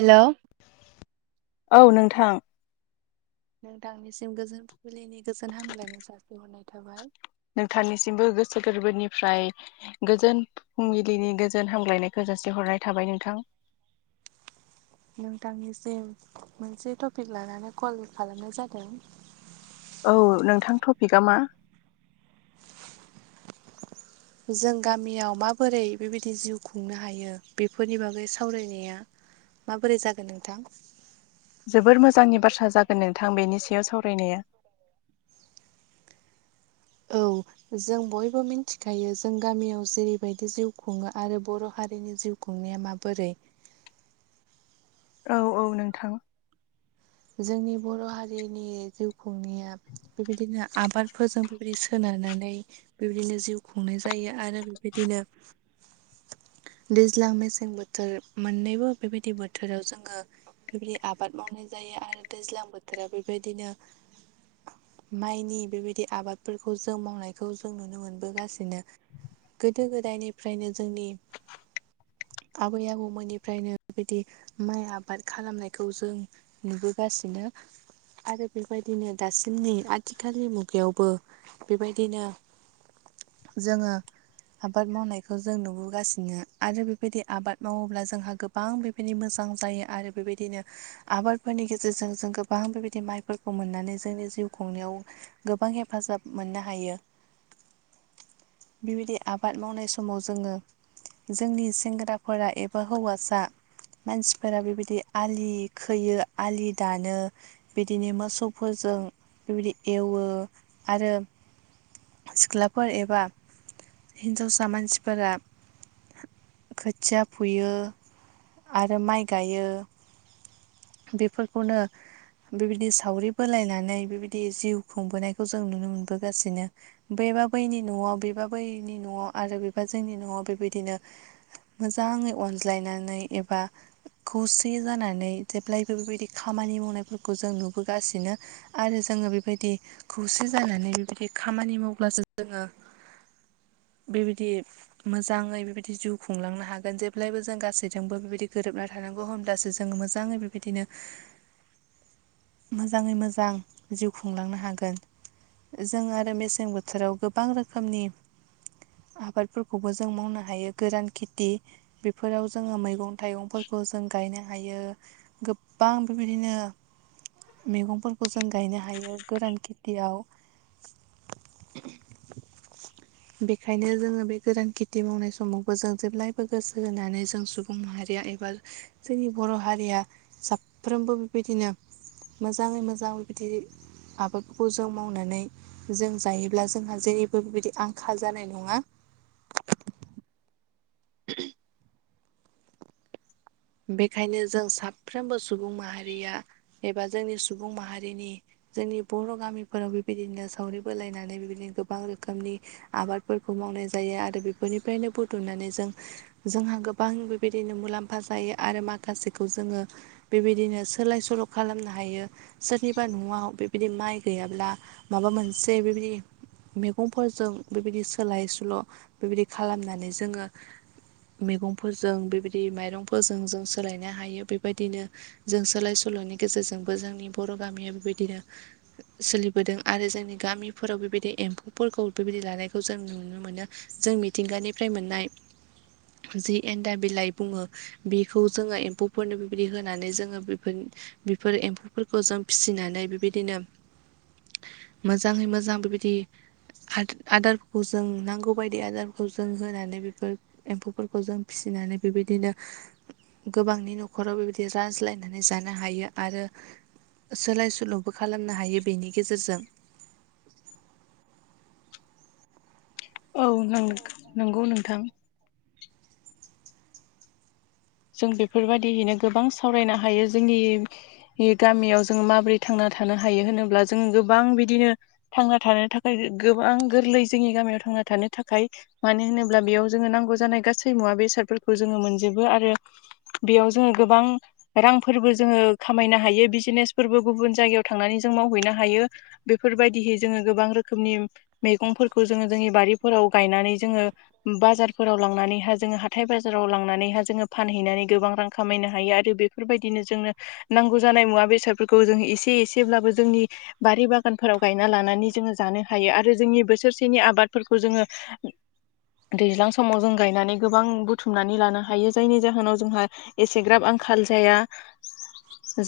Hello. औ नोंथां। नोंथांनिसिम गोजोन फुंबिलिनि गोजोन हामगलायनाय जासिहरनाय थाबाय। नोंथांनिसिमबो गोसो गोरबोनिफ्राय गोजोन फुंबिलिनि गोजोन हामलायनायखौ जासिहरनाय थाबाय नोंथां। नोंथांनिसिम मोनसे टपिक लानानै कल खालामनाय जादों। औ नोंथां टपिकआ मा? [inaudible] जों गामियाव माबोरै बेबायदि जिउ खुंनो हायो बेफोरनि बागै सावरायनाया माबोरै जागोन नोंथां? जोबोर मोजांनि बाथ्रा जागोन नोंथां बेनि सायाव सावरायनाया। औ। जों बयबो मिथिखायो जों गामियाव जेरैबायदि जिउ खुङो आरो बर' हारिनि जिउ गंनाया माबोरै औ औ नोंथां। जोंनि बर' हारिनि जिउ खुंनाया बेबायदिनो आबाद [unintelligible] बेबायदि सोनारनानै बेबायदिनो जिउ खुंनाय जायो आरो बेबायदिनो दैज्लां मेसें बोथोर मोननैबो बेबायदि बोथोराव जोङो बेबायदि आबाद मावनाय जायो आरो दैज्लां बोथोराव बेबायदिनो माइनि बेबायदि आबादफोरखौ जों मावनायखौ जों नुनो मोनबोगासिनो गोदो गोदायनिफ्रायनो जोंनि आबै आबौमोननिफ्रायनो बेबायदि माइ आबाद खालामनायखौ जों नुबोगासिनो आरो बेबायदिनो दासिमनि आथिखालनि मुगायावबो बेबायदिनो जोङो आबाद मावनायखौ जों नुबोगासिनो आरो बेबायदि आबाद मावोब्ला जोंहा गो गोबां बेबायदि मोजां जायो आरो बेबायदिनो आबाद फोरनि गेजेरजों जों गोबां बेबायदि माइफोरखौ मोननानै जोंनि जिउ खुंनायाव गोबां हेफाजाब मोननो हायो। बेबायदि आबाद मावनाय समाव जोङो जोंनि सेंग्राफोरा एबा हौवासा मानसिफोरा बेबायदि आलि खोयो आलि दानो बिदिनो मोसौफोरजों बेबायदि एवो आरो सिख्लाफोर एबा हिनजावसा मानसिफोरा खोथिया फुयो आरो माइ गायो फोरखौनो बेबायदि सावरि बोलायनानै बेबायदि जिउ खुंबोनायखौ जों नुनो मोनबोगासिनो। बेबा बैनि न'आव बेबा बैनि न'आव आरो बेबा जोंनि न'आव बेबायदिनो मोजाङै अनज्लायनानै एबा खौसे जानानै जेब्लायबो बेबायदि खामानि मावनायफोरखौ जों नुबोगासिनो आरो जोङो बेबायदि खौसे जानानै बेबायदि खामानि मावब्लासो जोङो बेबायदि मोजाङै बेबायदि जिउ खुंलांनो हागोन जेब्लायबो जों गासैजोंबो बेबायदि गोरोबनानै थानांगौ होमब्लासो जोङो मोजाङै बेबायदिनो मोजाङै मोजां जिउ खुंलांनो हागोन। जों आरो मेसें बोथोराव गोबां रोखोमनि आबादफोरखौबो जों मावनो हायो गोरान खेथि बेफोराव जोङो मैगं थाइगंफोरखौ जों गायनो हायो गोबां बेबायदिनो मैगंफोरखौ जों गायनो हायो गोरान खेथियाव। [inaudible] बेखायनो जोङो बे गोरान खेथि मावनाय समावबो जों जेब्लायबो गोसो होनानै जों सु बुं माहारिया एबा जोंनि बर' हारिया फ्रोमबो बेबायदिनो मोजाङै मोजां बेबायदि आबादफोरखौ जों मावनानै जों जायोब्ला जोंहा जेरैबो बेबायदि आंखाल जानाय नङा। [inaudible] बेखायनो जों साफ्रोमबो सुबुं माहारिया एबा जोंनि सुबुं माहारिनि जोंनि बर' गामिफोराव बेबायदिनो सावरि बोलायनानै बेबायदिनो गोबां रोखोमनि आबादफोरखौ मावनाय जायो आरो बेफोरनिफ्रायनो बुथुमनानै जों जोंहा गोबां बेबायदिनो मुलाम्फा जायो आरो माखासेखौ जोङो बेबायदिनो सोलाय सोल' खालामनो हायो। सोरनिबा न'आव बेबायदि माइ गैयाब्ला माबा मोनसे बेबायदि मेगंफोरजों बेबायदि सोलाय सोल' बेबायदि खालामनानै जोङो मेगंफोरजों बेबायदि माइरंफोरजों जों सोलायनो हायो बेबायदिनो जों सोलाय सोल'नि गेजेरजोंबो जोंनि बर' गामिया बेबायदिनो सोलिबोदों आरो जोंनि गामिफोराव बेबायदि एम्फौफोरखौ बेबायदि लानायखौ जों नुनो मोनो। जों मिथिंगानिफ्राय मोननाय जि एन्डा बिलाइ बुङो बेखौ जोङो एम्फौफोरनो बेबायदि होनानै जोङो बेफोरन बेफोर एम्फौफोरखौ जों फिसिनानै बेबायदिनो मोजाङै मोजां बेबायदि हाद आदारफोरखौ जों नांगौबायदि आदारफोरखौ जों होनानै बेफोर एम्फौफोरखौ जों फिसिनानै बेबायदिनो गोबांनि न'खराव बेबायदि जाज्लायनानै जानो हायो आरो सोलाय सोल'बो खालामनो हायो बेनि गेजेरजों। औ नों नोंगौ नोंथां। जों बेफोरबायदियैनो गोबां सावरायनो हायो जोंनि हि गामियाव जोङो माबोरै थांना थानो हायो होनोब्ला जों गोबां बिदिनो थांना थानो थाखाय गोबां गोरलै जोंनि गामियाव थांना थानो थाखाय मानो होनोब्ला बेयाव जोङो नांगौ जानाय गासै मुवा बेसादफोरखौ जोङो मोनजोबो आरो बेयाव जोङो गोबां रांफोरबो जोङो खामायनो हायो बिजेनेसफोरबो गुबुन जायगायाव थांनानै जों मावहैनो हायो। बेफोरबायदिहै जोङो गोबां रोखोमनि मैगंफोरखौ जोङो जोंनि बारिफोराव गायनानै जोङो बाजारफोराव लांनानैहा जोङो हाथाय बाजाराव लांनानैहा जोङो फानहैनानै गोबां रां खामायनो हायो आरो बेफोरबायदिनो जोंनो नांगौ जानाय मुवा बेसादफोरखौ जों एसे एसेब्लाबो जोंनि बारि बागानफोराव गायना लानानै जोङो जानो हायो आरो जोंनि बोसोरसेनि आबादफोरखौ जोङो दैज्लां समाव जों गायनानै गोबां बुथुमनानै लानो हायो। जायनि जाहोनाव जोंहा एसेग्राब आंखाल जाया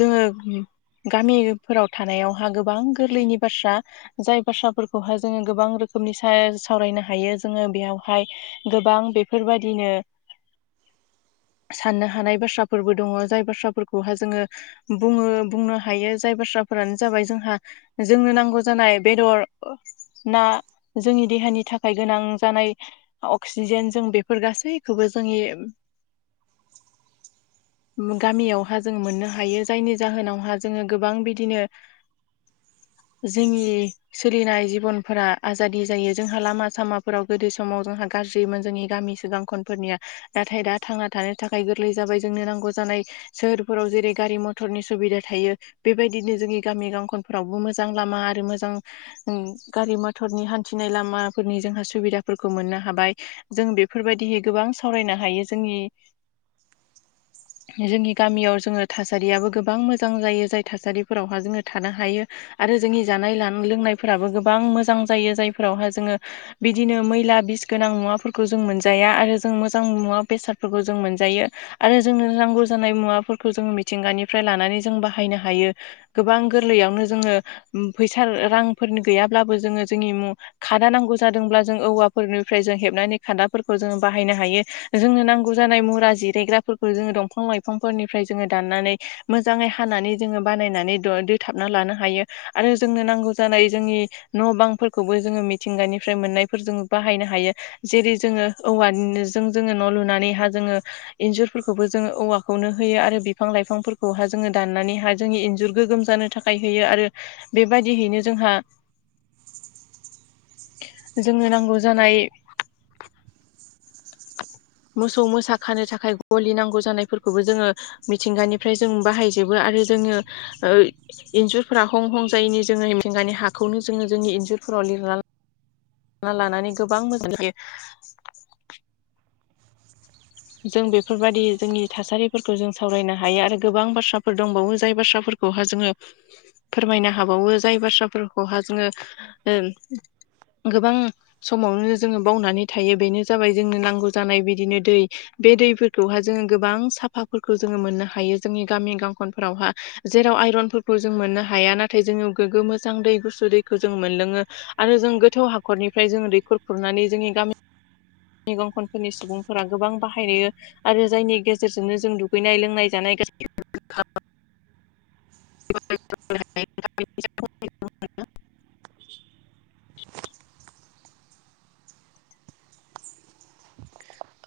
जोङो गामिफोराव थानायावहा गोबां गोरलैनि बाथ्रा जाय बाथ्राफोरखौहाय जोङो गोबां रोखोमनि सा सावरायनो हायो जोङो बेयावहाय गोबां बेफोरबादिनो साननो हानाय बाथ्राफोरबो दङ जाय बाथ्राफोरखौहा जोङो बुङो बुंनो हायो जाय बाथ्राफोरानो जाबाय जोंहा जोंनो नांगौ जानाय बेदर ना जोंनि देहानि थाखाय गोनां जानाय अक्सिजेन जों बेफोर गासैखौबो जोंनि ए गामियावहा जों मोननो हायो जायनि जाहोनावहा जोङो गोबां बिदिनो [inaudible] जोंनि सोलिनाय जिबनफोरा आजादि जायो जोंहा लामा सामाफोराव गोदो समाव जोंहा गाज्रिमोन जोंनि गामि सिगां खनफोरनिया नाथाय दा थांना थानो थाखाय गोरलै जाबाय जोंनो नांगौ जानाय सोहोरफोराव जेरै गारि मथरनि सुबिदा थायो। बेबायदिनो जोंनि गामि गांखनफोरावबो मोजां लामा आरो मोजां ओं गारि मथरनि हान्थिनाय लामाफोरनि जोंहा सुबिदाफोरखौ मोननो हाबाय। जों बेफोरबायदिहै गोबां सावरायनो हायो जोंनि जोंनि गामियाव जोङो थासारियाबो गोबां मोजां जायो जाय थासारिफोरावहा जोङो थानो हायो। आरो जोंनि जानाय लान लोंनायफोराबो गोबां मोजां जायो जायफोरावहा जोङो बिदिनो मैला बिस गोनां मुवाफोरखौ जों मोनजाया आरो जों मोजां मुवा बेसादफोरखौ जों मोनजायो। आरो जोंनो नांगौ जानाय मुवाफोरखौ जों मिथिंगानिफ्राय लानानै जों बाहायनो हायो। गोबां गोरलैयावनो जोङो उम फैसा रांफोरनो गैयाब्लाबो जोङो जोंनि खादा नांगौ जादोंब्ला जों औवाफोरनिफ्राय जों हेबनानै खादाफोरखौ जोङो बाहायनो हायो। जोंनो नांगौ जानाय मुरा जिरायग्राफोरखौ जोङो दंफां लाइफांफोरनिफ्राय जोङो दाननानै मोजाङै हानानै जोङो बानायनानै दय दोथाबना लानो हायो आरो जोंनो नांगौ जानाय जोंनि न' बांफोरखौबो जोङो मिथिंगानिफ्राय मोननायफोरजों बाहायनो हायो। जेरै जोङो औवानिनो जों जोङो न' लुनानैहा जोङो इन्जुरफोरखौबो जोङो औवा खौनो होयो आरो बिफां लाइफांफोरखौहा जोङो दाननानैहा जोंनि इन्जुर गोगोम जानो थाखाय होयो आरो बेबादिहैनो जोंहा [inaudible] जोंनो नांगौ जानाय [inaudible] मोसौ मोसा खानो थाखाय गलि नांगौ जानायफोरखौबो जोङो मिथिंगानिफ्राय जों बाहायजोबो आरो जोङो ओ इन्जुरफोरा हं हं जायिनि जोङो मिथिंगानि हाखौनो जोङो जोंनि इन्जुरफोराव लिरला [unintelligible] लानानै गोबां मोजां [unintelligible] जों बेफोरबायदि जोंनि थासारिफोरखौ जों सावरायनो हायो आरो गोबां बाथ्राफोर दंबावो जाय बाथ्राफोर खौहा जोङो फोरमायनो हाबावो जाय बाथ्राफोरखौहा जोङो ओ गोबां समावनो जोङो बावनानै थायो बेनो जाबाय जोंनो नांगौ जानाय बिदिनो दै बे दैफोरखौहा जोङो गोबां साफाफोरखौ जोङो मोननो हायो जोंनि गामि गांखनफोरावहा जेराव आयरनफोरखौ जों मोननो हाया नाथाय जोङो गोग्गो मोजां दै गुसु दैखौ जों मोनलोङो। आरो जों गोथौ हाखरनिफ्राय जोङो दैख'र खुरनानै जोंनि गामि [unintelligible] सुबुंफोरा गोबां बाहाय [unintelligible] आरो जायनि गेजेरजोंनो जों दुगैनाय लोंनाय जानाय गासै [inaudible] [unintelligible]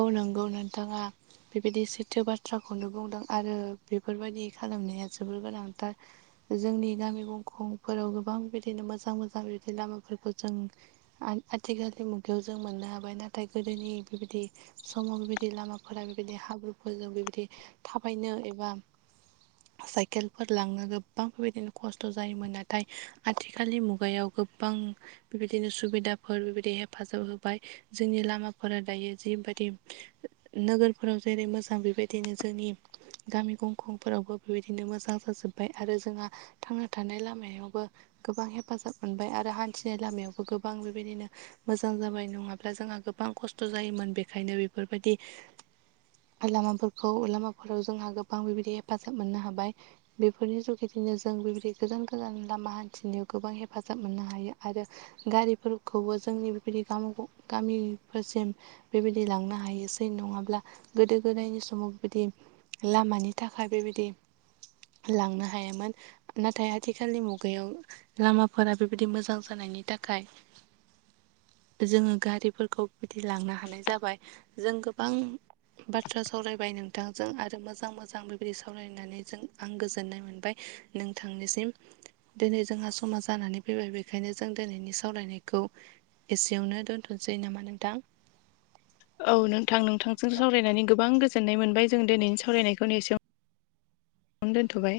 औ नंगौ नोंथाङा बेबायदि सैथो बाथ्राखौनो बुंदों आरो बेफोरबायदि खालामनाया जोबोर गोनांथार। जोंनि गामि गंखंफोराव गोबां बिदिनो मोजां मोजां [unintelligible] लामाफोरखौ जों आय आथिखालनि मुगायाव जों मोननो हाबाय नाथाय गोदोनि बिबादि समाव बेदि लामाफोरा बिबायदि हाब्रुफोरजों बेबायदि थाबायनो एबा [inaudible] साइकेलफोर लांनो गोबां बेबायदिनो खस्थ' जायोमोन नाथाय आथिखालनि मुगायाव गोबां बिबायदिनो सुबिदाफोर बेबायदि हेफाजाब होबाय जोंनि लामाफोरा दायो जिबादि नोगोरफोराव जेरै मोजां बेबायदिनो जोंनि गामि गंखंफोरावबो बेबायदिनो मोजां जाजोब्बाय आरो जोंहा थांना थानाय लामायावबो गोबां हेफाजाब मोनबाय आरो हान्थिनाय लामायावबो गोबां बेबायदिनो मोजां जाबाय नङाब्ला जोंहा गोबां खस्थ' जायोमोन बेखायनो बेफोरबायदि लामाफोरखौ लामाफोराव जोंहा गोबां बेबायदि हेफाजाब मोननो हाबाय। बेफोरनि जुगिदिनो जों बिबायदि गोजान गोजान लामा हान्थिनायाव गोबां हेफाजाब मोननो हायो आरो गारिफोरखौबो जोंनि बिबायदि गामि गं गामिफोरसिम बेबायदि लांनो हायोसै नङाब्ला गोदो गोदायनि समाव बिबादि लामानि थाखाय बेबायदि लांनो हायामोन नाथाय आथिखालनि मुगायाव लामाफोरा बेबायदि मोजां जानायनि ताखाय [inaudible] जोङो गारिफोरखौ बिदि लांनो जाबाय जों गोबां बाथ्रा सावरायबाय नोंथांजों आरो मोजां मोजां बेबायदि सावरायनानै जों आं गोजोननाय मोनबाय नोंथांनिसिम। दोनै जोंहा समा जानानै फैबाय बेखायनो जों दोनैनि सावरायनायखौ एसेयावनो दोनथ'नोसै नामा नोंथां? औ नोंथां नोंथांजों सावरायनानै गोबां गोजोननाय मोनबाय जों दिनैनि सावरायनायखौनो एसे दोन्थ'बाय